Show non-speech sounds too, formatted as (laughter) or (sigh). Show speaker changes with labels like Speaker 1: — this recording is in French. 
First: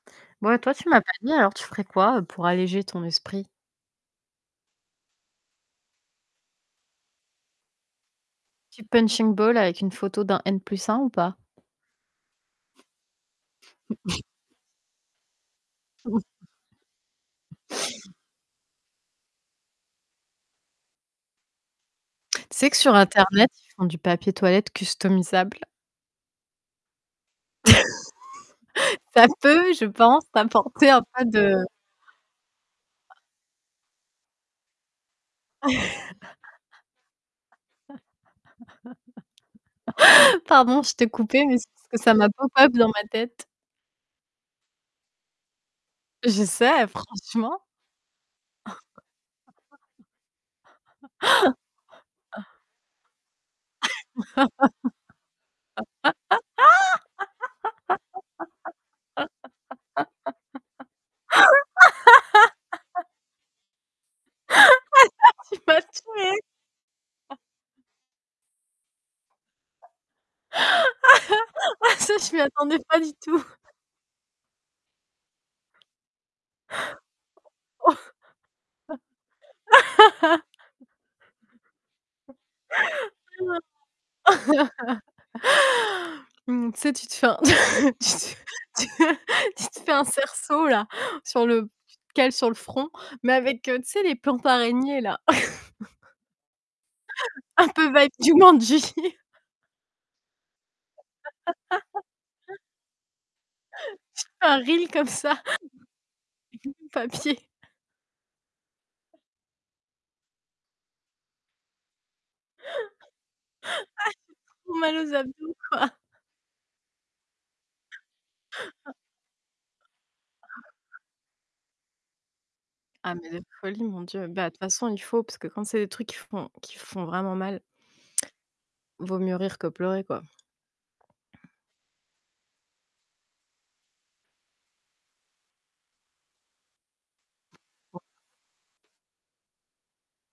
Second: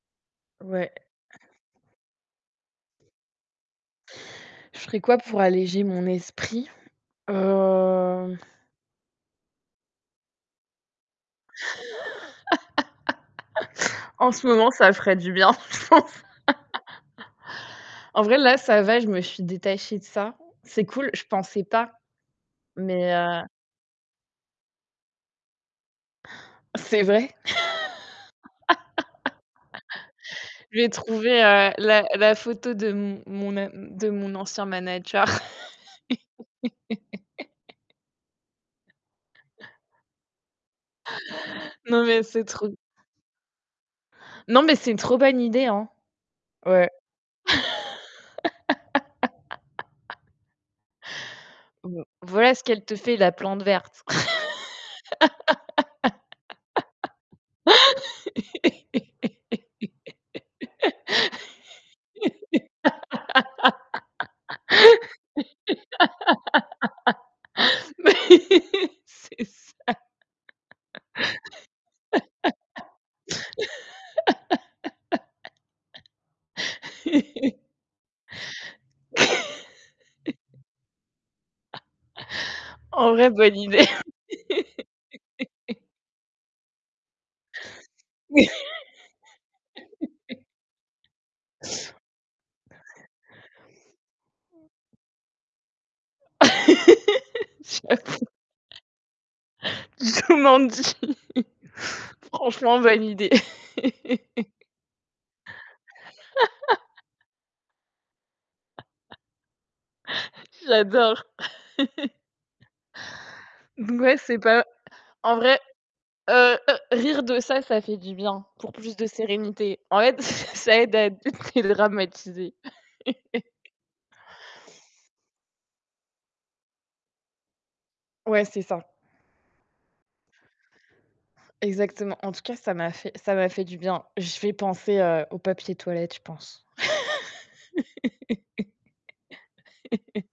Speaker 1: Bon, et toi tu
Speaker 2: Ouais.
Speaker 1: m'as pas dit, alors tu ferais quoi, heu, pour alléger ton esprit?
Speaker 2: Je ferais quoi pour alléger mon esprit? Heu
Speaker 1: Tu «punching ball» avec une photo d'un N+1 ou pas?
Speaker 2: (laughs)
Speaker 1: (chuckles)
Speaker 2: En ce moment, ça ferait du bien. (chuckles)
Speaker 1: (chuckles) (chuckles)
Speaker 2: En vrai, là, ça va, je me suis détachée de ça. C'est cool, je pensais pas,
Speaker 1: Tu sais que sur
Speaker 2: mais heu
Speaker 1: internet, ils font du papier toilette customisable?
Speaker 2: C'est vrai?
Speaker 1: (chuckles) Ça peut, je pense,
Speaker 2: (laughs) Je vais
Speaker 1: t'apporter un peu
Speaker 2: trouver,
Speaker 1: de
Speaker 2: heu, la la photo de mon mon a de mon ancien manager. (laughs)
Speaker 1: (laughs) Pardon, je t'ai coupée, mais c'est juste que
Speaker 2: Non,
Speaker 1: ça
Speaker 2: mais
Speaker 1: m'a
Speaker 2: c'est
Speaker 1: pop-up
Speaker 2: trop
Speaker 1: dans ma tête.
Speaker 2: non, mais c'est une trop bonne idée, hein.
Speaker 1: Je sais,
Speaker 2: Ouais.
Speaker 1: franchement.
Speaker 2: (laughs) Bon, voilà
Speaker 1: (laughs)
Speaker 2: ce qu'elle te fait la plante verte. (laughs)
Speaker 1: (giggles) (giggles) Tu m'as tuée. (chuckles)
Speaker 2: Mais, c'est ça.
Speaker 1: (chuckles) Ah, ça je m'y attendais pas du tout.
Speaker 2: (laughs) (chuckles) (chuckles) En vrai, bonne idée.
Speaker 1: (laughs)
Speaker 2: (laughs)
Speaker 1: Mmh. Tu sais, tu te fais un (chuckles) tu te fais (chuckles) tu te fais un
Speaker 2: (laughs)
Speaker 1: cerceau là, sur le tu te le cales sur le front, mais avec, heu, tu sais, les plantes araignées là. (chuckles)
Speaker 2: (laughs)
Speaker 1: Un peu vibe
Speaker 2: J'avoue.
Speaker 1: Jumanji.
Speaker 2: Jumanji.
Speaker 1: (laughs)
Speaker 2: Franchement validé.
Speaker 1: (chuckles) Tu fais un reel comme ça.
Speaker 2: (laughs)
Speaker 1: (unintelligible) papier.
Speaker 2: (chuckles) J'adore. (chuckles) Donc, ouais, c'est
Speaker 1: (chuckles) Ah, j'ai
Speaker 2: pas
Speaker 1: trop mal aux
Speaker 2: en
Speaker 1: abdominaux,
Speaker 2: vrai,
Speaker 1: quoi.
Speaker 2: heu, rire de ça, ça fait du bien pour
Speaker 1: (chuckles)
Speaker 2: plus de sérénité. En fait, (chuckles) ça aide
Speaker 1: (laughs)
Speaker 2: à d (chuckles) dédramatiser.
Speaker 1: Ah, mais de
Speaker 2: (chuckles)
Speaker 1: folie. Mon dieu. Bah, de toute façon il faut, parce que quand c'est des trucs qui font qui font vraiment mal
Speaker 2: Ouais, c'est ça.
Speaker 1: vaut mieux rire que pleurer, quoi.
Speaker 2: Exactement. En tout cas, ça m'a fait ça m'a fait du bien. Je vais penser, heu, au papier toilette, je pense. (laughs)